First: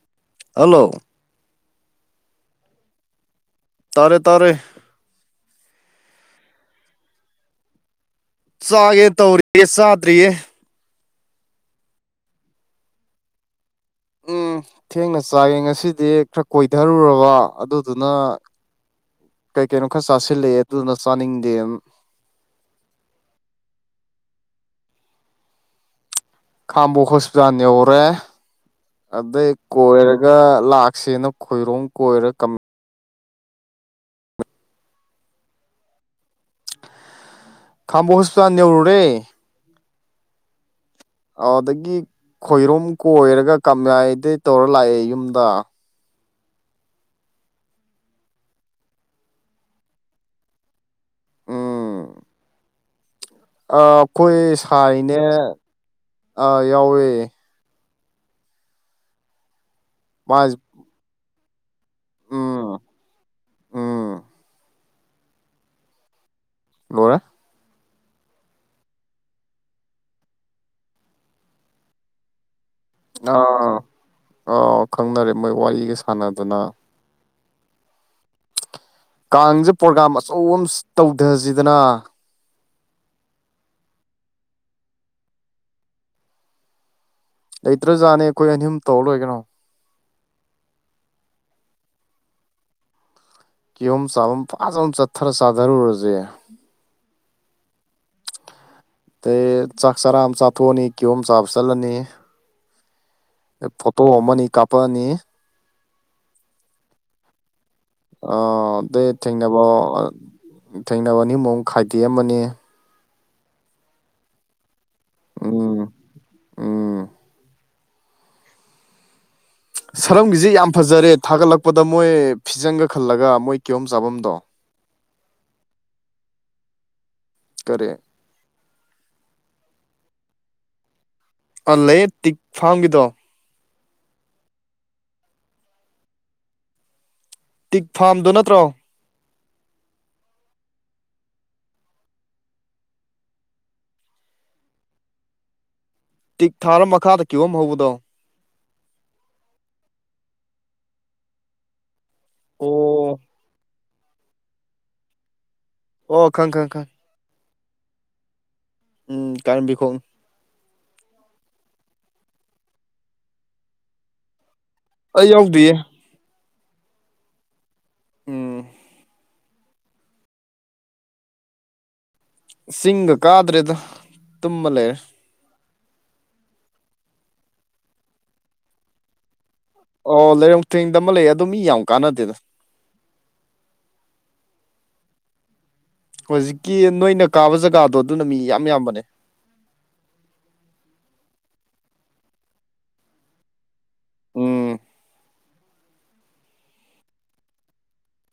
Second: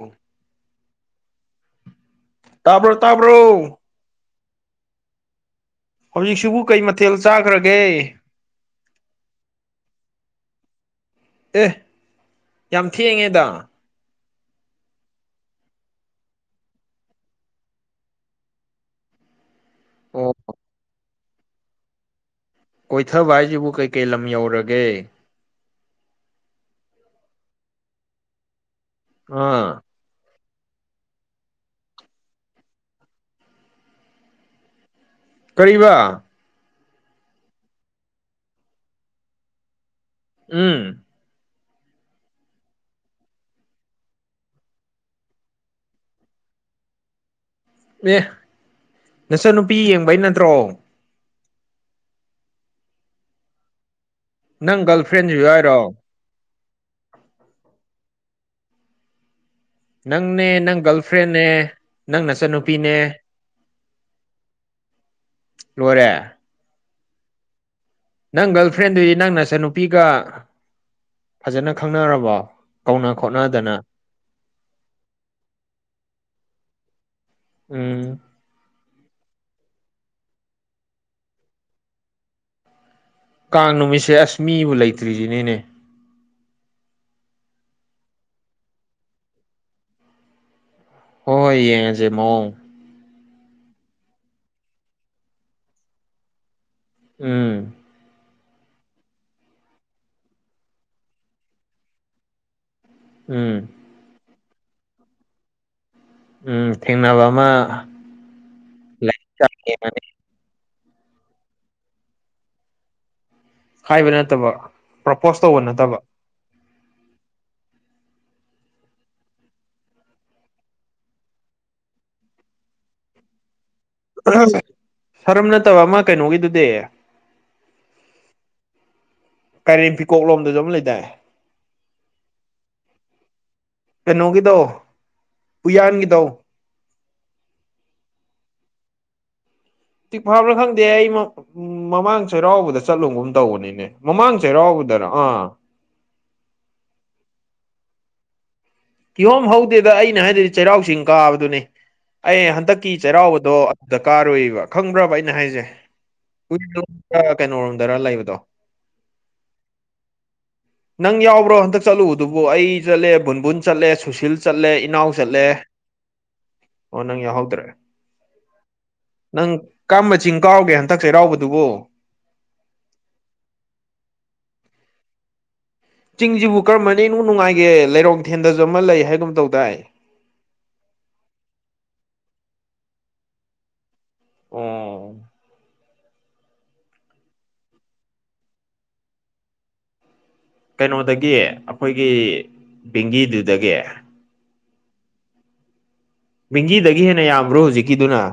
ꯎ [inaudible] ꯍꯜꯂꯣ ꯇꯥꯕꯔꯣ ꯇꯥꯕꯔꯣ ꯇꯥꯔꯦ ꯇꯥꯔꯦ ꯍꯧꯖꯤꯛꯁꯤꯕꯨ ꯀꯩ ꯃꯊꯦꯜ ꯆꯥꯈ꯭ꯔꯒꯦ ꯆꯥꯒꯦ ꯇꯧꯔꯤꯌꯦ ꯆꯥꯗ꯭ꯔꯤꯌꯦ ꯑꯦ ꯌꯥꯝ ꯊꯦꯡꯉꯦꯗ ꯎꯝ ꯊꯦꯡꯅ ꯆꯥꯏꯒꯦ ꯉꯁꯤꯗꯤ ꯈꯔ ꯀꯣꯏꯊꯔꯨꯔꯕ ꯑꯗꯨꯗꯨꯅ ꯀꯩ ꯀꯩꯅꯣ ꯈꯔ ꯑꯣ ꯆꯥꯁꯤꯜꯂꯛꯑꯦ ꯑꯗꯨꯗꯨꯅ ꯆꯥꯅꯤꯡꯗꯦ ꯀꯣꯏꯊꯕ ꯍꯥꯏꯁꯤꯕꯨ ꯀꯩꯀꯩ ꯂꯝ ꯌꯧꯔꯒꯦ ꯈꯝꯕꯣꯛ ꯍꯣꯁꯄꯤꯇꯥꯜ ꯌꯧꯔꯦ ꯑꯗꯩ ꯑꯥ ꯀꯣꯢꯔ ꯂꯥꯛꯁꯦꯅ ꯈꯣꯏꯔꯣꯡ ꯀꯣꯏꯔ ꯀꯔꯤꯕ ꯈꯪꯕꯣꯛ ꯍꯣꯁꯄꯤꯇꯥꯜ ꯌꯧꯔꯨꯔꯦ ꯎꯝ ꯑꯗꯒꯤ ꯈꯣꯏꯔꯨꯝ ꯀꯣꯏꯔꯒ ꯀꯥꯌꯥꯏꯗꯩ ꯇꯧꯔ ꯂꯥꯛꯑꯦ ꯌꯨꯝꯗ ꯑꯦ ꯅꯆꯥꯟ ꯅꯨꯄꯤ ꯌꯦꯡꯕꯩ ꯅꯠꯇ꯭ꯔꯣ ꯥ ꯑꯩꯈꯣꯏ ꯅꯪ ꯒꯔꯜ ꯁꯥꯢꯅꯦ ꯐ꯭ꯔꯦꯟꯁꯨ ꯌꯥꯎꯔꯣ ꯑꯥ ꯌꯥꯎꯌꯦ ꯅꯪꯅꯦ ꯃꯥꯁ ꯅꯪ ꯒꯥꯔꯜ ꯐ꯭ꯔꯦꯟꯅꯦ ꯅꯪ ꯎꯝ ꯅꯆꯟꯅꯨꯄꯤꯅꯦ ꯎꯝ ꯂꯣꯏꯔꯦ ꯅꯣꯢꯔꯦ ꯅꯪ ꯒꯔꯜ ꯐ꯭ꯔꯦꯟꯗꯨꯗꯤ ꯅꯪ ꯅꯆꯥꯟꯅꯨꯄꯤꯒ ꯐꯖꯅ ꯈꯪꯅꯔꯕꯣ ꯀꯧꯅ ꯈꯣꯠꯅꯗꯅ ꯑꯥ ꯈꯪꯅꯔꯦ ꯃꯣꯏ ꯋꯥꯔꯤꯒ ꯁꯥꯟꯅꯗꯅ ꯎꯝ ꯀꯥꯡꯁꯦ ꯄ꯭ꯔꯣꯒꯔꯝ ꯑꯆꯧꯕ ꯇꯧꯊꯁꯤꯗꯅ ꯀꯥꯡ ꯅꯨꯃꯤꯠꯁꯦ ꯑꯁ ꯃꯤꯕꯨ ꯂꯩꯇ꯭ꯔꯤꯁꯤꯅꯤꯅꯦ ꯂꯩꯇ꯭ꯔꯖꯥꯠꯅꯦ ꯑꯩꯈꯣꯏ ꯑꯅꯤ ꯑꯍꯨꯝ ꯇꯧꯔ ꯂꯣꯏꯔꯦ ꯀꯩꯅꯣ ꯍꯣꯏ ꯍꯣꯏ ꯌꯦꯡꯉꯁꯦ ꯃꯑꯣꯡ ꯀꯤꯌꯣꯝ ꯆꯥꯕꯝ ꯐꯥꯖ ꯑꯃ ꯆꯠꯊꯔ ꯆꯥꯊꯔꯨꯔꯁꯦ ꯎꯝ ꯑꯗꯩ ꯆꯥꯛ ꯆꯔꯥ ꯑꯃ ꯆꯥꯊꯣꯛꯑꯅꯤ ꯀꯤꯌꯣꯝ ꯆꯥꯕ ꯆꯠꯂꯅꯤ ꯎꯝ ꯐꯣꯇꯣ ꯑꯃꯃꯅꯤ ꯀꯥꯞꯄꯛꯑꯅꯤ ꯎꯝ ꯊꯦꯡꯅꯕ ꯑꯃ ꯑ ꯑꯗꯩ ꯂꯩ ꯊꯦꯡꯅꯕ ꯊꯦꯡꯅꯕ ꯑꯅꯤꯃꯨꯛ ꯑꯃꯛ ꯈꯥꯏꯗꯦꯛ ꯑꯃꯅꯤ ꯍꯥꯏꯕ ꯅꯠꯇꯕ ꯄ꯭ꯔꯣꯄꯣꯁ ꯇꯧꯕ ꯎꯝ ꯅꯠꯇꯕ ꯎꯝ ꯁꯔꯪꯒꯤꯁꯦ ꯌꯥꯝ ꯐꯖꯔꯦ ꯊꯥꯒꯠꯂꯛꯄꯗ ꯃꯣꯏ ꯐꯤꯖꯪꯒ ꯈꯜꯂꯒ ꯃꯣꯏ ꯀꯤꯍꯣꯝ ꯆꯥꯐꯝꯗꯣ ꯁꯔꯝ ꯅꯠꯇꯕ ꯑꯃ ꯀꯩꯅꯣꯒꯤꯗꯨꯗꯤ ꯀꯔꯤ ꯀꯩꯔꯦꯝ ꯐꯤꯀꯣꯛ ꯂꯣꯝꯗꯁꯨ ꯑꯃ ꯂꯩꯗꯥꯢ ꯑ ꯂꯩꯌꯦ ꯇꯤꯛ ꯐꯥꯝꯒꯤꯗꯣ ꯀꯩꯅꯣꯒꯤꯗꯣ ꯎꯌꯥꯟꯒꯤꯗꯣ ꯇꯤꯛ ꯐꯥꯝꯗꯨ ꯅꯠꯇ꯭ꯔꯣ ꯇꯤꯛ ꯐꯥꯝꯔ ꯈꯪꯗꯦ ꯑꯩ ꯎꯝ ꯃꯃꯥꯡ ꯆꯩꯔꯥꯎꯕꯗ ꯆꯠꯂꯨꯒꯨꯝ ꯇꯧꯕꯅꯤꯅꯦ ꯃꯃꯥꯡ ꯆꯩꯔꯥꯎꯕꯗꯔ ꯑꯥ ꯇꯤꯛ ꯊꯥꯔ ꯃꯈꯥꯗ ꯀꯤꯌꯣꯝ ꯍꯧꯕꯗꯣ ꯀꯤꯍꯣꯝ ꯍꯧꯗꯦꯗ ꯑꯩꯅ ꯍꯥꯏꯗꯨꯗꯤ ꯆꯩꯔꯥꯎ ꯆꯤꯡ ꯀꯥꯕꯗꯨꯅꯦ ꯑꯩ ꯍꯟꯗꯛꯀꯤ ꯑꯣ ꯆꯩꯔꯥꯎꯕꯗꯣ ꯗ ꯀꯥꯔꯨꯢꯕ ꯈꯪꯕ꯭ꯔꯕ ꯑꯩꯅ ꯍꯥꯏꯁꯦ ꯑꯣ ꯈꯪ ꯀꯨ ꯈꯪ ꯈꯪ ꯀꯩꯅꯔꯣꯝꯗꯔ ꯂꯩꯕꯗꯣ ꯎꯝ ꯀꯔꯝꯕꯤꯈꯣꯡ [inaudible] ꯅꯪ ꯌꯥꯎꯕ꯭ꯔꯣ ꯍꯟꯇꯛ ꯆꯠꯂꯨꯗꯨꯕꯨ ꯑꯩ ꯆꯠꯂꯦ ꯕꯨꯨꯟꯕꯨꯟ ꯆꯠꯂꯦ ꯁꯨꯁꯤꯜ ꯆꯠꯂꯦ ꯏꯅꯥꯎ ꯑꯩ ꯆꯠꯂꯦ ꯌꯥꯎꯗ꯭ꯔꯤꯌꯦ ꯑꯣ ꯅꯪ ꯌꯥꯎꯍꯧꯗ꯭ꯔꯦ ꯎꯝ ꯅꯪ ꯀꯔꯝꯕ ꯆꯤꯡ ꯀꯥꯔꯨꯒꯦ ꯍꯟꯗꯛ ꯆꯩꯔꯥꯎꯕꯗꯨꯕꯣ ꯆꯤꯡꯒ ꯀꯥꯗ꯭ꯔ‌ꯦꯗ ꯇꯨꯝꯃ ꯂꯩꯔ‌ꯦ ꯆꯤꯡꯁꯤꯕꯨ ꯀꯔꯝꯕꯅ ꯏꯅꯨꯡ ꯅꯨꯡꯉꯥꯏꯒꯦ ꯂꯩꯔꯣꯡ ꯊꯦꯟꯗꯁꯨ ꯑꯃ ꯂꯩ ꯍꯥꯏꯒꯨꯝ ꯇꯧꯗꯥꯏ ꯑꯣ ꯂꯩꯔꯣꯡꯊꯦꯡꯗ ꯑꯃ ꯂꯩ ꯑꯗ‌ꯣ ꯃꯤ ꯌꯥꯝ ꯀꯥꯟꯅꯗꯦꯗ ꯑꯣ ꯍꯧꯖꯤꯛꯀꯤ ꯅꯣꯏꯅ ꯀꯥꯕ ꯖꯒꯥꯗꯣ ꯑꯗꯨꯅ ꯃꯤ ꯏꯌꯥꯝ ꯌꯥꯝꯕꯅꯦ ꯀꯩꯅꯣꯗꯒꯤ ꯑꯩꯈꯣꯏꯒꯤ ꯕꯦꯡꯒꯤꯗꯨꯗꯒꯤ ꯎꯝ ꯕ‌ꯦꯡꯒꯤꯗꯒꯤ ꯍꯦꯟꯅ ꯌꯥꯝꯕ꯭ꯔꯣ ꯍꯧꯖꯤꯛꯀꯤꯗꯨꯅ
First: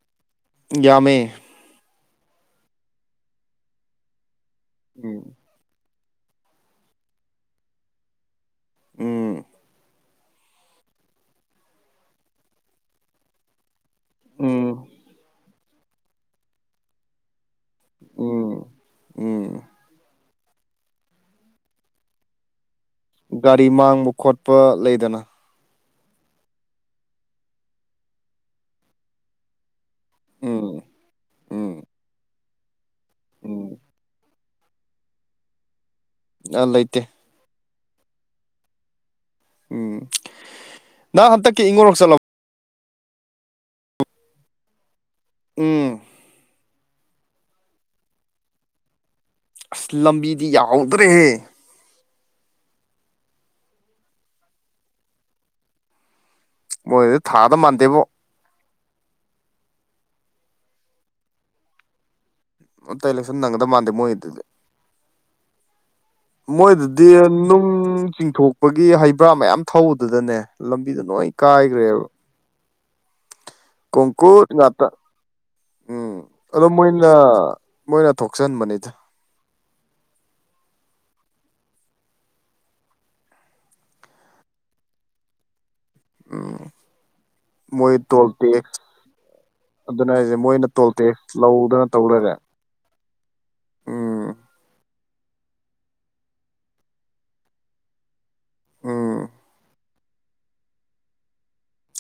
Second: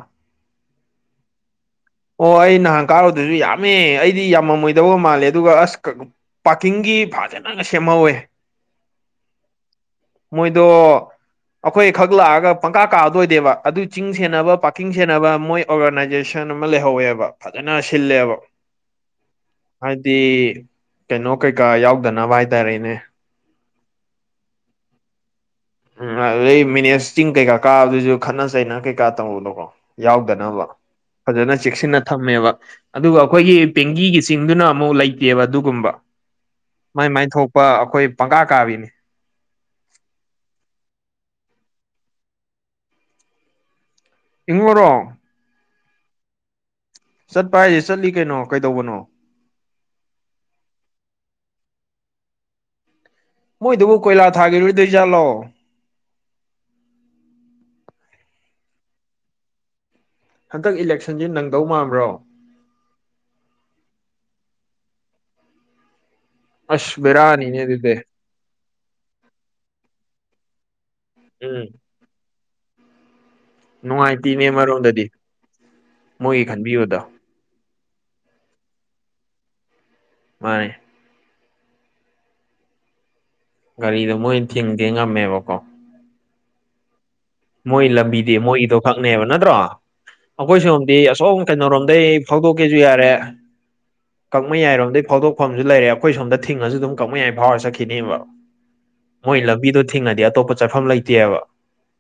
ꯌꯥꯝꯃꯦ ꯑꯣ ꯑꯩ ꯅꯍꯥꯟ ꯀꯥꯔꯨꯗꯁꯨ ꯌꯥꯝꯃꯦ ꯑꯩꯗꯤ ꯌꯥꯝꯃꯝꯃꯣꯏꯗꯕ ꯎꯝ ꯃꯥꯜꯂꯦ ꯑꯗꯨꯒ ꯑꯁ ꯄꯥꯔꯀꯤꯡꯒꯤ ꯐꯖꯅꯒ ꯁꯦꯝꯍꯧꯋꯦ ꯎꯝ ꯃꯣꯏꯗꯣ ꯑꯩꯈꯣꯏꯈꯛ ꯂꯥꯛꯑꯒ ꯄꯪꯀꯥ ꯀꯥꯕꯗꯣ ꯑꯣꯏꯗꯦꯕ ꯑꯗꯨꯏ ꯆꯤꯡ ꯁꯦꯟꯅꯕ ꯎꯝ ꯄꯥꯔꯀꯤꯡ ꯁꯦꯟꯅꯕ ꯃꯣꯏ ꯑꯣꯔꯒꯅꯥꯏꯖꯦꯁꯟ ꯑꯃ ꯂꯩꯍꯧꯋꯦꯕ ꯐꯖꯅ ꯁꯤꯜꯂꯦꯕ ꯎꯝ ꯎꯝ ꯍꯥꯏꯗꯤ ꯀꯩꯅꯣ ꯀꯩꯀꯥ ꯌꯥꯎꯗꯅꯕ ꯍꯥꯏꯇꯥꯔꯦꯅꯦ ꯒꯥꯔꯤ ꯃꯥꯡꯕ ꯈꯣꯠꯄ ꯂꯩꯗꯅ ꯎꯝ ꯑꯗꯨꯗꯩ ꯃꯦꯅꯦꯖ ꯆꯤꯡ ꯀꯩꯀꯥ ꯀꯥꯕꯗꯨꯁꯨ ꯈꯠꯅ ꯆꯩꯅ ꯀꯩꯀꯥ ꯇꯧꯕꯗ‌ꯣꯀꯣ ꯌꯥꯎꯗꯅꯕ ꯎꯝ ꯐꯖꯅ ꯎꯝ ꯆꯦꯛꯁꯤꯟꯅ ꯊꯝꯃꯦꯕ ꯑꯗꯨꯒ ꯑꯩꯈꯣꯏꯒꯤ ꯎꯝ ꯕ‌ꯦꯡꯒꯤꯒꯤ ꯆꯤꯡꯗꯨꯅ ꯑꯃꯨꯛ ꯂꯩꯇꯦꯕ ꯑꯗꯨꯒꯨꯝꯕ ꯑ ꯂꯩꯇꯦ ꯃꯥꯏ ꯃꯥꯏ ꯊꯣꯛꯄ ꯑꯩꯈꯣꯏ ꯄꯪꯀꯥ ꯀꯥꯕꯤꯅꯤ ꯎꯝ ꯅꯪ ꯍꯟꯇꯛꯀꯤ ꯏꯪꯉꯨꯔꯣꯛ ꯆꯠꯂ ꯏꯪꯉꯨꯔꯣ ꯎꯝ ꯆꯠꯄ ꯍꯥꯏꯁꯦ ꯆꯠꯂꯤ ꯀꯩꯅꯣ ꯀꯩꯗꯧꯕꯅꯣ ꯑꯁ ꯂꯝꯕꯤꯗꯤ ꯌꯥꯍꯧꯗ꯭ꯔꯦꯍꯦ ꯃꯣꯏꯗꯨꯕꯨ ꯀꯣꯏꯂꯥ ꯊꯥꯈꯤꯔꯣꯏꯗꯣꯏꯖꯥꯠꯂꯣ ꯃꯣꯏꯗ‌ꯣ ꯊꯥꯗꯧ ꯃꯟꯗꯦꯕꯣ ꯍꯟꯗꯛ ꯏꯂꯦꯛꯁꯟꯁ‌ꯦ ꯅꯪꯗꯧ ꯃꯟꯕ꯭ꯔꯣ ꯍꯟꯗꯛ ꯏꯂꯦꯛꯁꯟ ꯅꯪꯒꯗꯕ ꯃꯥꯟꯗꯦ ꯃꯣꯏꯒꯤꯗꯨ ꯑꯁ ꯃꯣꯏꯗꯨꯗꯤ ꯕꯦꯔꯥꯅꯤꯅꯦ ꯅꯨꯡ ꯑꯗꯨꯗꯤ ꯆꯤꯡꯊꯣꯛꯄꯒꯤ ꯍꯩꯕ꯭ꯔꯥ ꯃꯌꯥꯝ ꯊꯧꯕꯗꯨꯗꯅꯦ ꯂꯝꯕꯤꯗꯨ ꯅꯣꯏ ꯎꯝ ꯀꯥꯏꯈ꯭ꯔꯦꯕ ꯀꯣꯡꯒꯨꯠ ꯅꯨꯡꯉꯥꯏꯇꯦꯅꯦ ꯉꯥꯛꯇ ꯑꯃꯔꯣꯝꯗꯗꯤ ꯎꯝ ꯃꯣꯏꯒꯤ ꯑꯗꯣ ꯈꯟꯕꯤꯕꯗꯣ ꯃꯣꯏꯅ ꯃꯣꯏꯅ ꯊꯣꯛꯆꯟꯕꯅꯤꯗ ꯃꯥꯅꯤ ꯒꯥꯔꯤꯗꯣ ꯃꯣꯏꯅ ꯊꯤꯡꯒꯦ ꯉꯝꯃꯦꯕꯀꯣ ꯎꯝ ꯃꯣꯏ ꯇꯣꯜ ꯂꯝꯕꯤꯗꯤ ꯇꯦꯛꯁ ꯃꯣꯏꯒꯤꯗꯣ ꯈꯛꯅꯦꯕ ꯅꯠꯇ꯭ꯔꯣ ꯑꯗꯨꯅ ꯍꯥꯏꯁꯦ ꯑꯩꯈꯣꯏ ꯃꯣꯏꯅ ꯇꯣꯜ ꯁ‌ꯣꯝꯗꯤ ꯑꯁꯣꯝ ꯇꯦꯛꯁ ꯂꯧꯗꯅ ꯀꯩꯅꯣꯔꯣꯝꯗꯩ ꯇꯧ ꯂꯩꯔꯦ ꯐꯧꯗꯣꯛꯀꯦꯁꯨ ꯌꯥꯔꯦ ꯎꯝ ꯀꯛꯃꯩꯌꯥꯏ ꯔꯣꯝꯗꯒꯤ ꯐꯥꯎꯗꯣꯛꯐꯝꯁꯨ ꯂꯩꯔꯦ ꯑꯩꯈꯣꯏ ꯁꯣꯝꯗ ꯊꯤꯡꯉꯁꯨ ꯑꯗꯨꯝ ꯀꯛꯃꯩꯌꯥꯏ ꯐꯥꯎꯔ ꯆꯠꯈꯤꯅꯦꯕ ꯎꯝ ꯃꯣꯏ ꯂꯝꯕꯤꯗꯣ ꯊꯤꯡꯉꯗꯤ ꯑꯇꯣꯞꯄ ꯆꯠꯐꯝ ꯂꯩꯇꯦꯕ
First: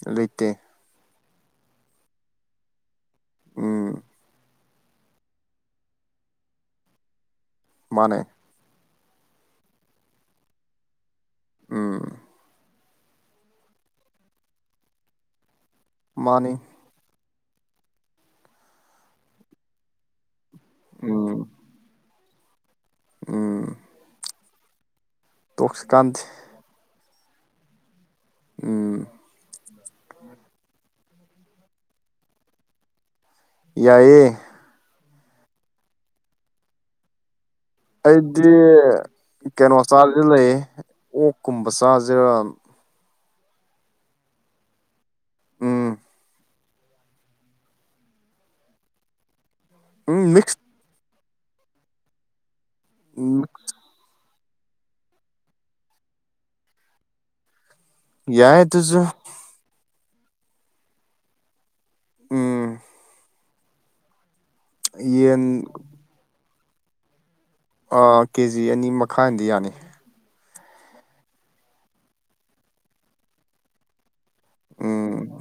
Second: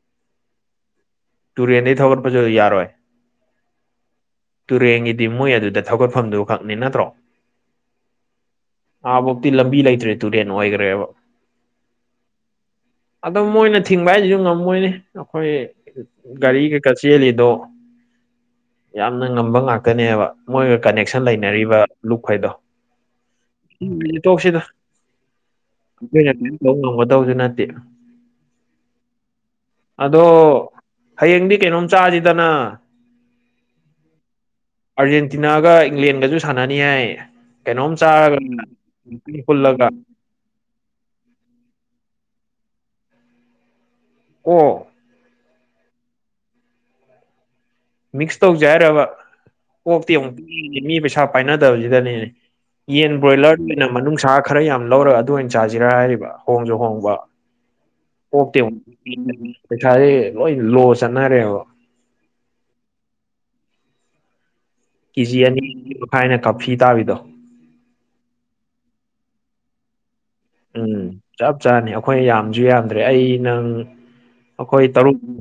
ꯂꯩꯇꯦ ꯇꯨꯔꯦꯟꯗꯒꯤ ꯊꯧꯒꯠꯄꯁꯨ ꯌꯥꯔꯣꯏ ꯎꯝ ꯇꯨꯔꯦꯟꯒꯤꯗꯤ ꯃꯣꯏ ꯑꯗꯨꯗ ꯊꯧꯒꯠꯐꯝꯗꯨ ꯈꯛꯅꯤ ꯅꯠꯇ꯭ꯔꯣ ꯃꯥꯅꯦ ꯑꯥ ꯕꯧꯇꯤ ꯂꯝꯕꯤ ꯂꯩꯇ꯭ꯔꯦ ꯇꯨꯔꯦꯟ ꯑꯣꯏꯈ꯭ꯔꯦꯕ ꯑꯥ ꯑꯗ‌ꯣ ꯃꯣꯏꯅ ꯊꯤꯡꯕ ꯍꯥꯏꯁꯤꯁꯨ ꯉꯝꯃ‌ꯣꯏꯅ‌ꯦ ꯑꯩꯈꯣꯏ ꯃꯥꯅꯤ ꯒꯥꯔꯤ ꯀ ꯆꯦꯜꯂꯤꯗꯣ ꯌꯥꯝꯅ ꯉꯝꯕ ꯉꯥꯛꯇꯅꯦꯕ ꯃꯣꯏꯒ ꯀꯅꯦꯛꯁꯟ ꯎꯝ ꯂꯩꯅꯔꯤꯕ ꯂꯨꯞꯈꯩꯗꯣ ꯎꯝ ꯁꯤ ꯋꯥꯔꯤ ꯇꯣꯛꯁꯤꯗ ꯇꯣꯛꯁꯤꯀꯥꯟꯗꯦ ꯑꯩꯈꯣꯏꯅ ꯀꯔꯤꯝ ꯇꯧ ꯉꯝꯒ ꯇꯧꯁꯨ ꯅꯠꯇꯦ ꯎꯝ ꯑꯗꯣ ꯍꯌꯦꯡꯗꯤ ꯀꯩꯅꯣꯝ ꯆꯥꯁꯤꯗꯅ ꯌꯥꯏꯌꯦ ꯑꯥꯔꯖꯦꯟꯇꯤꯅꯥꯒ ꯏꯪꯂꯦꯟꯒꯁꯨ ꯁꯥꯟꯅꯅꯤ ꯍꯥꯏ ꯀꯩꯅꯣꯝ ꯆꯥꯔꯒ ꯍꯨꯜꯂꯒ ꯁꯤ ꯂꯩ ꯑꯣꯛꯀꯨꯝꯕ ꯆꯥꯁꯤꯔ ꯑꯣ ꯎꯝ ꯃꯤꯛꯁ ꯇꯧꯖꯦ ꯍꯥꯏꯔꯕ ꯑꯣꯛꯇꯤ ꯎꯝ ꯑꯃꯨꯛ ꯃꯤꯛꯁ ꯃꯤ ꯄꯩꯁꯥ ꯄꯥꯏꯅꯗꯕꯁꯤꯗꯅꯦꯅꯦ ꯌꯦꯟ ꯕ꯭ꯔꯣꯏꯂꯔ ꯑꯣꯏꯅ ꯃꯅꯨꯡꯅꯨꯡꯁꯥ ꯈꯔ ꯌꯥꯝ ꯂꯧꯔꯒ ꯑꯗꯨ ꯑꯣꯏꯅ ꯆꯥꯁꯤꯔ ꯍꯥꯏꯔꯤꯕ ꯍꯣꯡꯁꯨ ꯍꯣꯡꯕ ꯑꯣꯛꯇꯤ ꯌꯥꯏ ꯑꯗꯨꯁꯨ ꯑꯃꯨ ꯄꯩꯁꯥꯁꯦ ꯂꯣꯏ ꯂꯣ ꯆꯠꯅꯔꯦꯕ ꯎꯝ ꯀꯦꯖꯤ ꯑꯅꯤ ꯌꯦꯟ ꯃꯈꯥꯏꯅ ꯀꯥꯞꯐꯤ ꯇꯥꯕꯤꯗꯣ ꯀꯦꯖꯤ ꯑꯅꯤ ꯃꯈꯥꯏꯗꯤ ꯌꯥꯅꯤ ꯎꯝ ꯆꯞ ꯆꯥꯅꯤ ꯑꯩꯈꯣꯏ ꯌꯥꯝꯁꯨ ꯌꯥꯝꯗ꯭ꯔꯦ ꯑꯩ ꯅꯪ ꯑꯩꯈꯣꯏ ꯇꯔꯨꯛ ꯎꯝ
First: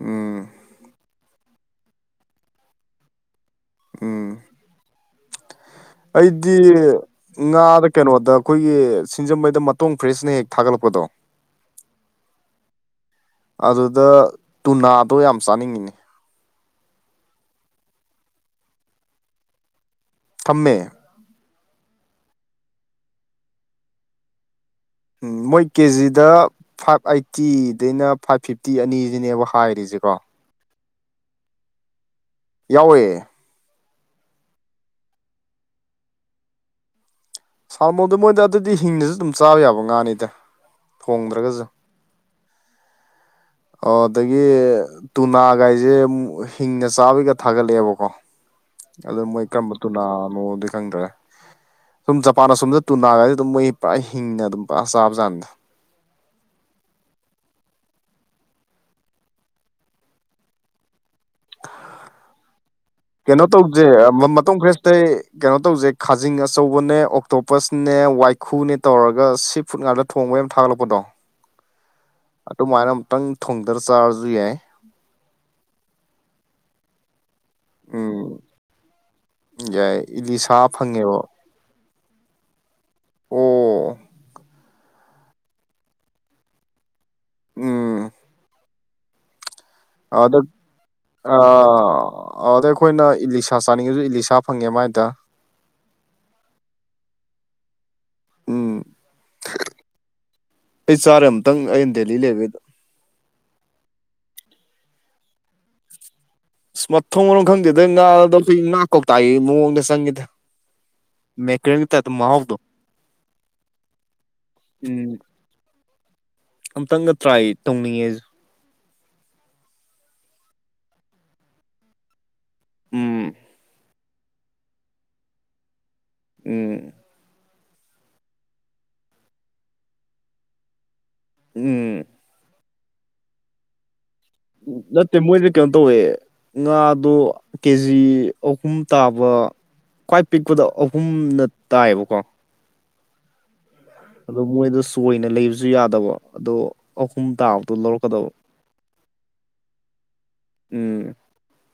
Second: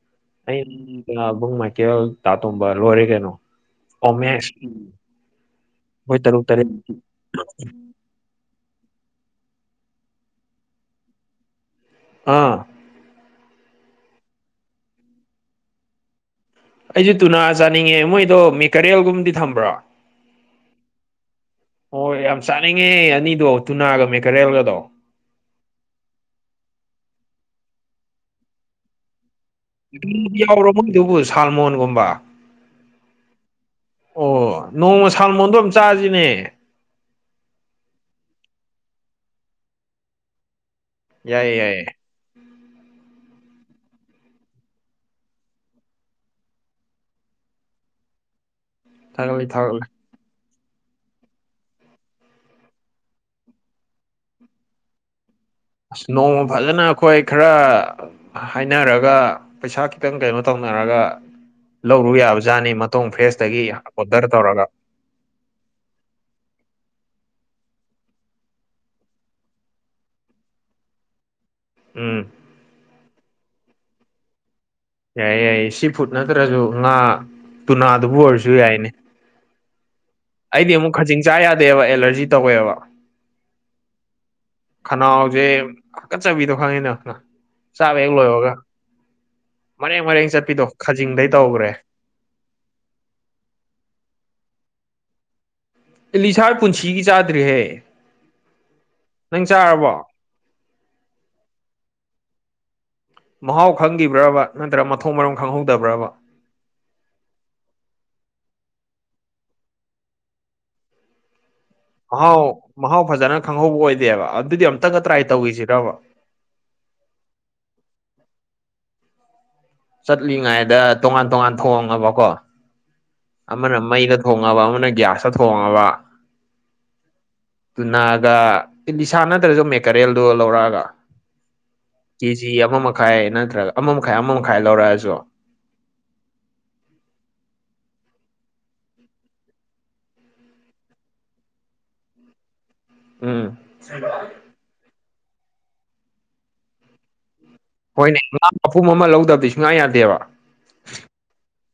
ꯎꯝ ꯕꯨꯡ ꯃꯥꯏꯀꯦꯜ ꯇꯥꯇꯣꯝꯕ ꯂꯣꯏꯔꯦ ꯀꯩꯅꯣ ꯎꯝ ꯑꯣꯃꯦꯁ ꯇꯔꯨꯛ ꯑꯩꯗꯤ ꯇꯔꯦꯠ ꯉꯥꯗ ꯀꯩꯅꯣꯗ ꯑꯩꯈꯣꯏꯒꯤ ꯁꯤꯡꯖꯃꯩꯗ ꯃꯇꯣꯡ ꯐ꯭ꯔꯦꯁꯅ ꯍꯦꯛ ꯊꯥꯒꯠꯂꯛꯄꯗꯣ ꯑꯥ ꯑꯗꯨꯗ ꯇꯨꯅꯥꯗꯣ ꯌꯥꯝ ꯆꯥꯅꯤꯡꯉꯤꯅꯦ ꯑꯩꯁꯨ ꯇꯨꯅꯥ ꯆꯥꯅꯤꯡꯉꯦ ꯃꯣꯏꯗꯣ ꯃꯦꯀꯔꯤꯦꯜꯒꯨꯝꯕꯗꯤ ꯊꯝꯕ꯭ꯔꯣ ꯊꯝꯃꯦ ꯑꯣꯣꯏ ꯌꯥꯝ ꯆꯥꯅꯤꯡꯉꯦ ꯑꯅꯤꯗꯣ ꯇꯨꯅꯥꯒ ꯃꯦꯀꯔꯦꯜꯒꯗꯣ ꯎꯝ ꯃꯣꯏ ꯀꯦꯖꯤꯗ ꯐꯥꯏꯚ ꯑꯥꯏꯠꯇꯤꯗꯩꯅ ꯐꯥꯏꯚ ꯐꯤꯞꯇꯤ ꯑꯅꯤꯁꯤꯅꯦꯕ ꯍꯥꯏꯔꯤꯁꯦꯀꯣ ꯌꯥꯎꯔꯣ ꯃꯣꯏꯗꯨꯕꯨ ꯁꯜ ꯃꯣꯟꯒꯨꯝꯕ ꯌꯥꯎꯋꯦ ꯑꯣ ꯅꯣꯡꯃ ꯁꯥꯡ ꯃꯣꯟꯗꯣ ꯑꯃ ꯆꯥꯁꯤꯅꯦ ꯁꯥꯔꯃꯣꯟꯗꯣ ꯃꯣꯏꯗ ꯑꯗꯨꯗꯤ ꯍꯤꯡꯗꯁꯨ ꯑꯗꯨꯝ ꯆꯥꯕ ꯌꯥꯕ ꯉꯥꯅꯤꯗ ꯌꯥꯏꯌꯦ ꯊꯣꯡꯗ꯭ꯔꯒꯁꯨ ꯌꯥꯏꯌꯦ ꯑꯣ ꯑꯗꯒꯤ ꯇꯨꯅꯥꯒꯥꯏꯁꯦ ꯑꯃꯛ ꯍꯤꯡꯅ ꯆꯥꯕꯩꯒ ꯊꯥꯒꯠꯂꯛꯑꯦꯕꯀꯣ ꯑꯗꯨ ꯊꯥꯒꯠꯂꯤ ꯃꯣꯏ ꯀꯔꯝꯕ ꯊꯥꯒꯠꯂꯤ ꯇꯨꯅꯥꯅꯣꯗꯤ ꯈꯪꯗ꯭ꯔꯦ ꯁꯨꯝ ꯖꯄꯥꯟꯗ ꯁꯣꯝꯗ ꯇꯨ ꯅꯥꯒꯗꯤ ꯑꯗꯨꯝ ꯃꯣꯏ ꯄꯨꯔꯥ ꯍꯤꯡꯅ ꯑꯗꯨꯝ ꯄꯨꯔꯥ ꯆꯥꯕꯖꯥꯟꯗ ꯑꯁ ꯅꯣꯡꯃ ꯐꯖꯅ ꯑꯩꯈꯣꯏ ꯈꯔ ꯍꯥꯏꯅꯔꯒ ꯄꯩꯁꯥ ꯈꯤꯇꯪ ꯀꯩꯅꯣ ꯇꯧꯅꯔꯒ ꯂꯧꯔꯨ ꯌꯥꯕꯖꯥꯠꯅꯤ ꯃꯇꯨꯡ ꯐ꯭ꯔꯦꯁꯇꯒꯤ ꯑꯣꯗꯔ ꯇꯧꯔꯒ ꯑꯇꯩ ꯀꯩꯅꯣ ꯇꯧꯖꯦ ꯈꯥꯖꯤꯡ ꯑꯆꯧꯕꯅꯦ ꯑꯣꯛꯇꯣꯄꯁꯅꯦ ꯋꯥꯏꯈꯨꯅꯦ ꯇꯧꯔꯒ ꯁꯤ ꯐꯨꯠ ꯉꯥꯔꯗ ꯊꯣꯡꯕꯩ ꯌꯥꯝ ꯊꯥꯒꯠꯂꯛꯄꯗꯣ ꯎꯝ ꯑꯗꯨꯃꯥꯏꯅ ꯑꯃꯨꯛꯇꯪ ꯊꯨꯡꯗꯔ ꯆꯥꯔꯁꯨ ꯌꯥꯏ ꯌꯥꯏꯌꯦ ꯌꯥꯏ ꯁꯤ ꯐꯨꯠ ꯅꯠꯇ꯭ꯔꯁꯨ ꯉꯥ ꯇꯨꯅꯥꯗꯨꯕꯨ ꯎꯝ ꯑꯣꯏꯔꯁꯨ ꯌꯥꯏꯅꯦ ꯌꯥꯏ ꯏꯗꯤ ꯁꯥ ꯐꯪꯉꯦꯕꯣ ꯐꯠꯇꯦꯕ ꯑꯦꯂꯔꯖꯤ ꯇꯧꯋꯦꯕ ꯑꯣ ꯈꯅꯥꯎꯁꯦꯀꯠꯆꯕꯤꯗꯣ ꯈꯪꯉꯤꯗ ꯆꯥꯕ ꯎꯝ ꯍꯦꯛ ꯂꯣꯏꯔꯒ ꯑ ꯑꯗꯨ ꯈꯖꯤꯡꯗꯩ ꯑ ꯇꯧꯈ꯭ꯔꯦ ꯑ ꯑꯗꯩ ꯑꯩꯈꯣꯏꯅ ꯏꯂꯤꯁꯥ ꯆꯥꯅꯤꯡꯉꯁꯨ ꯏꯂꯤꯁꯥ ꯐꯪꯉꯦ ꯃꯥꯏꯗ ꯏꯂꯤꯁꯥ ꯄꯨꯟꯁꯤꯒꯤ ꯆꯥꯗ꯭ꯔꯤꯍꯦ ꯎꯝ ꯅꯪ ꯆꯥꯔꯕꯣ ꯑꯩ ꯆꯥꯔꯦ ꯑꯝꯇꯪ ꯑꯩꯅ ꯗꯦꯜꯂꯤ ꯂꯩꯕꯩꯗꯣ ꯃꯍꯥꯎ ꯈꯪꯒꯤꯕ꯭ꯔꯕ ꯅꯠꯇ꯭ꯔ ꯃꯊꯣꯡ ꯃꯔꯝ ꯈꯪꯍꯧꯗꯕ꯭ꯔꯕ ꯑ ꯃꯊꯣꯡ ꯃꯔꯝ ꯈꯪꯗꯦꯗꯩ ꯉꯥ ꯉ ꯀꯧꯇ ꯃꯑꯣꯡꯗ ꯆꯪꯈꯤꯗ ꯃꯦꯀ ꯇ ꯃꯍꯥꯎ ꯃꯍꯥꯎ ꯐꯖꯅ ꯈꯪꯍꯧꯕ ꯑꯣꯏꯗꯦꯕ ꯑꯗꯨꯗꯤ ꯑꯃꯝꯇꯪꯒ ꯎꯝ ꯇ꯭ꯔꯥꯏ ꯇꯧꯈꯤꯁꯤꯔꯕ ꯑꯝꯇꯪꯒ ꯇ꯭ꯔꯥꯏ ꯇꯧꯅꯤꯡꯉꯦ ꯆꯠꯂꯤꯉꯩꯗ ꯇꯣꯉꯥꯟ ꯇꯣꯉꯥꯟ ꯊꯣꯡꯉꯕꯀꯣ ꯎꯝ ꯑꯃꯅ ꯃꯩꯗ ꯊꯣꯉꯕ ꯑꯃꯅ ꯒ꯭ꯌꯥꯁꯇ ꯊꯣꯡꯉꯕ ꯎ ꯇꯨꯅꯥꯒ ꯂꯤꯁꯥ ꯅꯠꯇ꯭ꯔꯁꯨ ꯃꯦꯀꯔꯤꯌꯦꯜꯗꯣ ꯂꯧꯔꯛꯑꯒ ꯎꯝ ꯀꯦꯖꯤ ꯑꯃ ꯃꯈꯥꯏ ꯅꯠꯇ꯭ꯔꯒ ꯑꯃ ꯃꯈꯥꯏ ꯑꯃꯥꯏ ꯅꯠꯇꯦ ꯃꯣꯏꯁꯤꯗꯤ ꯀꯩꯅꯣ ꯇꯧꯋꯦ ꯉꯥꯗꯣ ꯀꯦ ꯖꯤ ꯑꯍꯨꯝ ꯇꯥꯕ ꯈ꯭ꯋꯥꯏ ꯄꯤꯛꯄꯗ ꯑꯍꯨꯝꯅ ꯇꯥꯏꯌꯦꯕꯀꯣ ꯎꯝ ꯑꯗꯣ ꯃꯣꯏꯗꯣ ꯆꯣꯏꯅ ꯂꯩꯕꯁꯨ ꯌꯥꯗꯕ ꯑꯗꯣ ꯑꯍꯨꯝ ꯇꯥ ꯍꯣꯏꯅꯦ ꯉꯥ ꯃꯄꯨꯝ ꯑꯃ ꯂꯧꯗꯕꯗꯤ ꯁꯨꯡꯉꯥꯏ ꯌꯥꯗꯦꯕ ꯎꯝ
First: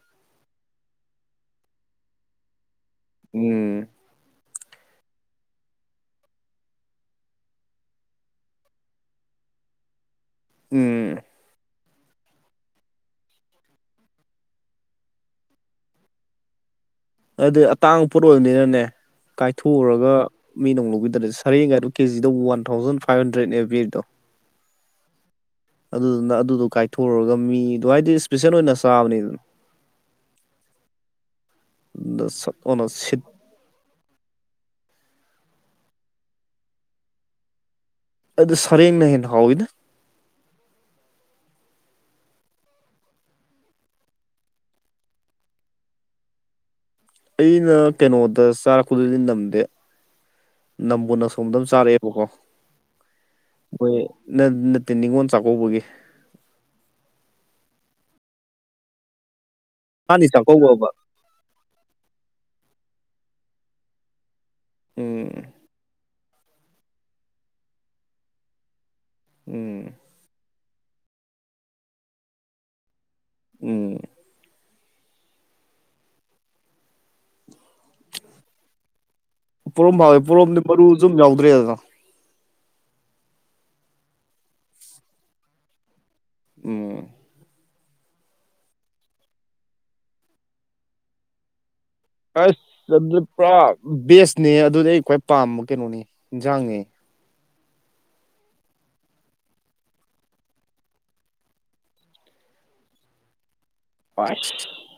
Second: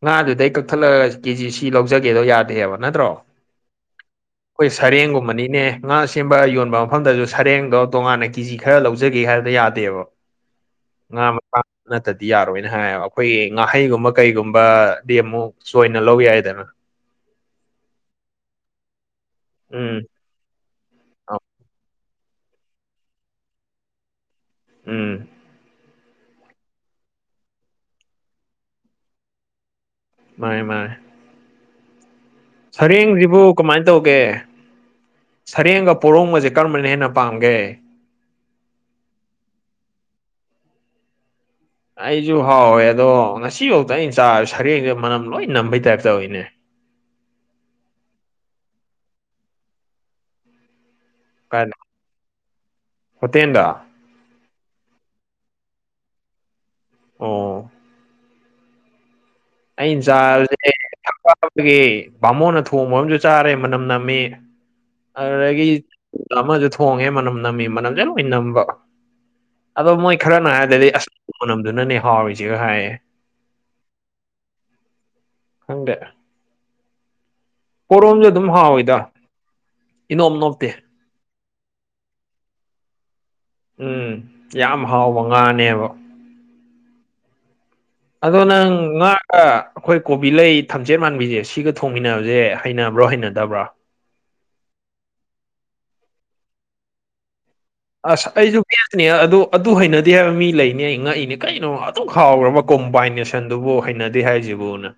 ꯉꯥꯗꯨꯗꯩ ꯀꯛꯊꯠꯂꯒ ꯀꯦꯖꯤ ꯁꯤ ꯂꯧꯖꯒꯦꯗꯣ ꯌꯥꯗꯦꯕ ꯅꯠꯇ꯭ꯔꯣ ꯎꯝ ꯑꯩꯈꯣꯏ ꯁꯔꯦꯡꯒꯨꯝꯕꯅꯤꯅꯦ ꯉꯥ ꯁꯦꯝꯕ ꯌꯣꯟꯕ ꯃꯐꯝꯗꯁꯨ ꯁꯔꯦꯡꯗꯣ ꯇꯣꯉꯥꯟꯅ ꯀꯤꯖꯤ ꯈꯔ ꯂꯧꯖꯒꯦ ꯍꯥꯏꯕꯗ ꯌꯥꯗꯦꯕ ꯎꯝ ꯃꯄꯥ ꯅꯠꯇꯗꯤ ꯌꯥꯔꯣꯏꯅ ꯍꯥꯏꯌꯦꯕ ꯑꯩꯈꯣꯏꯒꯤ ꯉꯥꯍꯩꯒꯨꯝꯕ ꯀꯩꯒꯨꯝꯕꯗꯤ ꯑꯃꯨꯛ ꯁꯣꯏꯅ ꯂꯧ ꯌꯥꯏꯗꯅ ꯑꯗꯨꯗꯤ ꯑꯇꯥꯡꯕ ꯄꯣꯠ ꯑꯣꯏꯕꯅꯤꯅꯅꯦ ꯎꯝ ꯀꯥꯏꯊꯣꯛꯎꯔꯒ ꯃꯤꯗꯧ ꯂꯧꯕꯤꯗ꯭ꯔꯦ ꯑꯧ ꯁꯔꯦꯡꯒꯥꯏꯗꯨ ꯀꯦꯖꯤꯗꯕꯨ ꯋꯥꯟ ꯊꯥꯎꯖꯟ ꯐꯥꯏꯚ ꯍꯟꯗ꯭ꯔꯦꯠꯅꯦꯕ ꯄꯕꯤꯔꯤꯗꯣ ꯎꯝ ꯑꯗꯨꯗꯨꯅ ꯑꯗꯨꯗꯣ ꯀꯥꯏꯊꯣꯔꯨꯔꯒ ꯃꯤꯗꯨꯣ ꯍꯥꯏꯗꯤ ꯏꯁꯄꯤꯁꯦꯜ ꯑꯣꯏꯅ ꯆꯥꯕꯅꯦ ꯑꯗꯨꯅ ꯃꯥꯅꯦ ꯃꯥꯥꯏ ꯗ ꯁꯔꯦꯡ ꯔꯤꯔꯤꯕꯣꯛ ꯀꯃꯥꯏꯅ ꯇꯧꯒꯦ ꯁꯔꯦꯡꯒ ꯄꯣꯔꯣꯡꯒꯁꯦ ꯀꯔꯝꯕꯅ ꯍꯦꯟꯅ ꯄꯥꯝꯒꯦ ꯑꯗꯨ ꯁꯔꯦꯡꯅ ꯍꯦꯟꯅ ꯍꯥꯎꯋꯤꯗ ꯑꯩꯁꯨ ꯍꯥꯎꯋꯦ ꯑꯗꯣ ꯉꯁꯤꯐꯥꯎꯗ ꯑꯩꯅ ꯆꯥꯔ ꯁꯔꯦꯡꯁ ꯃꯅꯝ ꯂꯣꯏ ꯅꯝꯕꯩ ꯇꯥꯏꯞ ꯇꯧꯋꯤꯅꯦ ꯑꯩꯅ ꯀꯩꯅꯣꯗ ꯆꯥꯔꯛꯄꯗꯤꯗꯤ ꯅꯝꯗꯦ ꯅꯝꯕꯨ ꯅ ꯁꯣꯝꯗ ꯑꯃ ꯀꯥꯏꯗ ꯆꯥꯔꯛꯑꯦꯕꯀꯣ ꯍꯣꯇꯦꯜꯗ ꯑꯩꯣꯏ ꯅꯠꯇꯦ ꯅꯤꯉꯣꯜ ꯆꯥꯛꯀꯧꯕꯒꯤ ꯑ ꯑꯩ ꯃꯥꯅꯤ ꯆꯥꯛꯀꯧꯕꯕ ꯑꯗꯨꯒꯤ ꯕꯥꯃꯣꯟꯅ ꯊꯣꯡꯕꯝꯨ ꯆꯥꯔꯦ ꯃꯅꯝ ꯅꯝꯃꯤ ꯎꯝ ꯑꯗꯨꯗꯒꯤ ꯑꯃꯁꯨ ꯊꯣꯡꯉꯦ ꯃꯅꯝ ꯅꯝꯃꯤ ꯃꯅꯝꯁꯦ ꯂꯣꯏ ꯅꯝꯕ ꯑꯗꯣ ꯎꯝ ꯃꯣꯏ ꯈꯔꯅ ꯍꯥꯏꯔꯗꯗꯤ ꯑꯁ ꯃꯅꯝꯗꯨꯅꯅꯦ ꯍꯥꯎꯔꯤꯁꯤꯒ ꯍꯥꯏꯌꯦ ꯎꯝ ꯍꯪꯗꯦ ꯀꯣꯔꯣꯔꯣꯝꯁꯨ ꯑꯗꯨꯝ ꯍꯥꯎꯋꯤꯗ ꯄꯣꯔꯣꯝ ꯐꯥꯎꯋꯦ ꯏꯅꯣꯞ ꯄꯣꯔꯣꯝꯗꯤ ꯅꯣꯞꯇꯦ ꯃꯔꯨꯁꯨ ꯑꯗꯨꯝ ꯌꯥꯎꯗ꯭ꯔꯦꯗꯅ ꯎꯝ ꯌꯥꯝ ꯍꯥꯎꯕ ꯉꯥꯅꯦꯕ ꯎꯝ ꯑꯗꯣ ꯅꯪ ꯉꯥꯒ ꯑꯩꯈꯣꯏ ꯀꯣꯕꯤ ꯂꯩ ꯊꯝꯖꯦꯠ ꯃꯥꯟꯕꯤꯁꯦ ꯁꯤꯒ ꯊꯣꯡꯃꯤꯟꯅꯕꯁꯦ ꯑꯁ ꯍꯩꯅꯕ꯭ꯔꯣ ꯑꯗꯨ ꯄꯨꯔꯥ ꯍꯩꯅꯗꯕ꯭ꯔꯣ ꯕꯦꯁꯅꯦ ꯑꯗꯨꯗꯤ ꯑꯩ ꯈ꯭ꯋꯥꯏ ꯄꯥꯝꯕ ꯀꯩꯅꯣꯅꯦ ꯏꯟꯁꯥꯡꯅꯦ ꯑꯁ ꯑꯩꯁꯨ [unintelligible] ꯑꯗꯨ ꯑꯗꯨ ꯍꯩꯅꯗꯦ ꯍꯥꯏꯕ ꯃꯤ ꯂꯩꯅꯤ ꯑꯩ ꯉꯛ ꯏꯅꯦ ꯀꯩꯅꯣ ꯑꯗꯨ ꯍꯥꯎꯈ꯭ꯔꯕ ꯀꯣꯝꯕꯥꯏꯅꯦꯁꯟꯗꯨꯕꯨ ꯍꯩꯅꯗꯦ ꯑꯁ ꯍꯥꯏꯁꯤꯕꯨꯅ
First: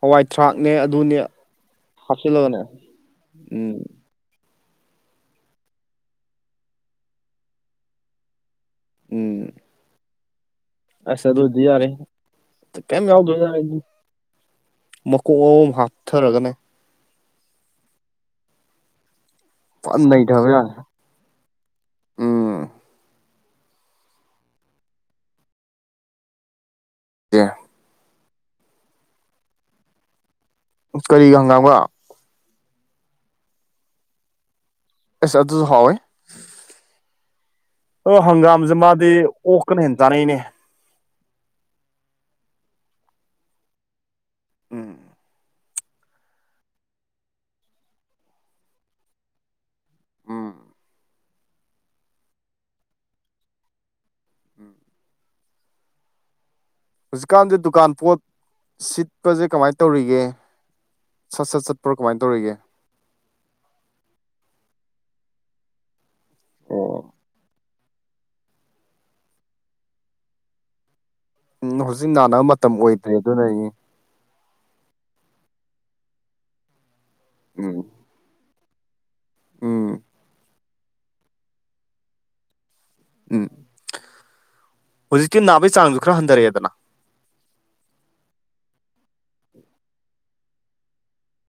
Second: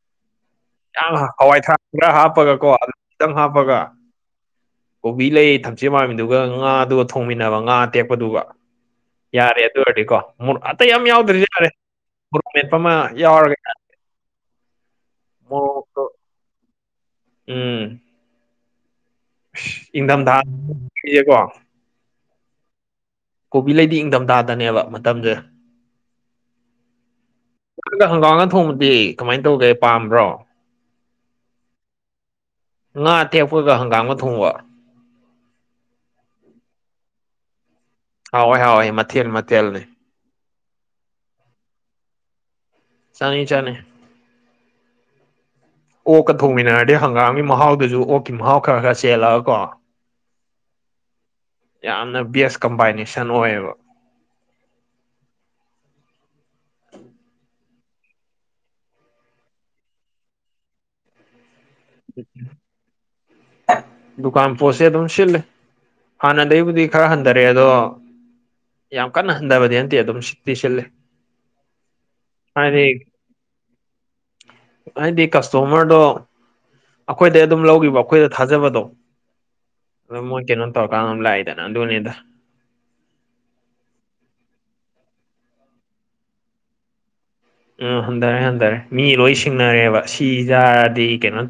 ꯍꯋꯥꯏ ꯊ꯭ꯔꯥꯛꯅꯦ ꯌꯥꯝ ꯑꯗꯨꯅꯦ ꯍꯋꯥꯏꯊ꯭ꯔꯥꯛ ꯈꯔ ꯍꯥꯞꯆꯤꯜꯂꯒꯅꯦ ꯍꯥꯞꯄꯒꯀꯣ ꯑꯂꯨ ꯈꯤꯇꯪ ꯍꯥꯞꯄꯒ ꯎꯝ ꯀꯣꯕꯤ ꯂꯩ ꯊꯝꯆꯦꯠ ꯃꯥꯟꯕꯤꯗꯨꯒ ꯉꯥꯗꯨꯒ ꯊꯣꯡꯃꯤꯟꯅꯕ ꯉꯥ ꯑꯇꯦꯛꯄꯗꯨꯒ ꯎꯝ ꯌꯥꯔꯦ ꯑꯗꯨꯔꯗꯤ ꯀꯣ ꯃꯤꯔꯣꯛ ꯑꯇꯩ ꯑꯥꯝ ꯑꯁ ꯌꯥꯎꯗ꯭ꯔꯥꯁꯨ ꯑꯗꯨꯗꯤ ꯌꯥꯔꯦ ꯃꯣꯔꯣꯛ ꯃꯦꯠꯄ ꯑꯃ ꯀꯩꯝ ꯌꯥꯎꯗ꯭ꯔꯁꯨ ꯌꯥꯎꯔꯒ ꯑꯗꯨ ꯌꯥꯔꯦ ꯃꯀꯣꯛ ꯑꯍꯨꯝ ꯍꯥꯞꯊꯔꯒꯅꯦ ꯎꯝ ꯐꯖꯅ ꯅꯩꯗꯕ ꯏꯪꯊꯝꯊꯥꯁꯦꯀꯣ ꯌꯥꯔꯦ ꯎꯝ ꯀꯣꯕꯤ ꯂꯩꯗꯤ ꯏꯪꯗꯝꯗꯥꯗꯅꯦꯕ ꯃꯇꯝꯁꯦ ꯖꯦ [unintelligible] ꯍꯪꯒꯥꯝꯒ ꯊꯣꯡꯕꯗꯤ ꯀꯃꯥꯏꯅ ꯇꯧꯒꯦ ꯄꯥꯝꯕ꯭ꯔꯣ ꯀꯔꯤꯒ ꯍꯪꯒꯥꯥꯝꯒ ꯉꯥ ꯑꯇꯦꯛꯄꯒ ꯍꯪꯒꯥꯝꯒ ꯊꯣꯡꯕ ꯏꯁ ꯑꯗꯨꯁꯨ ꯍꯥꯎꯋꯦ ꯑꯗꯣ ꯍꯥꯎꯋꯦ ꯍꯪꯒꯥꯝꯁꯦ ꯍꯥꯎꯋꯦ ꯃꯥꯗꯤ ꯃꯊꯦꯜ ꯃꯊꯦꯜꯅꯤ ꯑꯣꯛꯀꯅ ꯍꯦꯟꯅ ꯆꯥꯅꯩꯅꯦ ꯆꯅꯩ ꯆꯅꯩ ꯎꯝ ꯑꯣꯛꯀ ꯊꯣꯡꯃꯤꯟꯅꯔꯗꯤ ꯍꯪꯒꯥꯝꯒꯤ ꯃꯍꯥꯎꯗꯨꯁꯨ ꯑꯣꯛꯀꯤ ꯃꯍꯥꯎ ꯈꯔ ꯈꯔ ꯆꯦꯜꯂꯒ ꯀꯣ ꯎꯝ ꯌꯥꯝꯅ ꯕꯦꯁ ꯀꯝꯕꯥꯏꯅꯦꯁꯟ ꯑꯣꯏꯌꯦꯕ ꯎꯝ ꯍꯧꯖꯤꯛꯀꯥꯟꯗꯤ ꯗꯨꯀꯥꯟ ꯄꯣꯠ ꯁꯤꯠꯄꯖꯦ ꯀꯃꯥꯏ ꯇꯧꯔꯤꯒꯦ ꯁꯠ ꯁꯠ ꯁꯠ ꯗꯨꯀꯥꯟ ꯄꯣꯠꯁꯦ ꯑꯗꯨꯝ ꯁꯤꯠꯂꯤ ꯍꯥꯟꯅꯗꯩꯕꯨꯗꯤ ꯑꯣ ꯈꯔ ꯍꯟꯊꯔꯦ ꯑꯗꯣ ꯌꯥꯝ ꯀꯟꯅ ꯍꯟꯊꯕꯗꯤ ꯅꯟꯇꯦ ꯑꯗꯨꯝ ꯁꯤꯠꯇꯤ ꯁꯤꯠꯂꯤ ꯎꯝ ꯍꯧꯖꯤꯛ ꯅꯥꯟꯅꯕ ꯃꯇꯝ ꯑꯣꯏꯗ꯭ꯔꯤ ꯑꯗꯨꯅ ꯅꯤꯅꯦ ꯍꯥꯏꯗꯤ ꯀꯁꯇꯣꯃꯔꯗꯣ ꯑꯩꯈꯣꯏꯗꯩ ꯑꯗꯨꯝ ꯎꯝ ꯂꯧꯒꯤꯕ ꯑꯩꯈꯣꯏꯗ ꯊꯥꯖꯕꯗꯣ ꯎꯝ ꯑꯗꯨ ꯃꯣꯏ ꯀꯩꯅꯣ ꯇꯧꯔ ꯀꯥꯟꯗ ꯑꯗꯨꯝ ꯂꯥꯛꯢ ꯗꯅ ꯑꯗꯨꯅꯤꯗ ꯎꯝ ꯍꯧꯖꯤꯛꯇꯤ ꯅꯥꯕꯩ ꯆꯥꯡꯁꯨ ꯈꯔ ꯍꯟꯊꯔꯛꯑꯦꯗꯅ ꯎꯝ ꯍꯟꯊꯔꯦ ꯍꯟꯊꯔꯦ ꯃꯤ ꯂꯣꯏ ꯁꯤꯡꯅꯔꯦꯕ ꯁꯤ ꯆꯥꯔꯗꯤ ꯀꯩꯅꯣ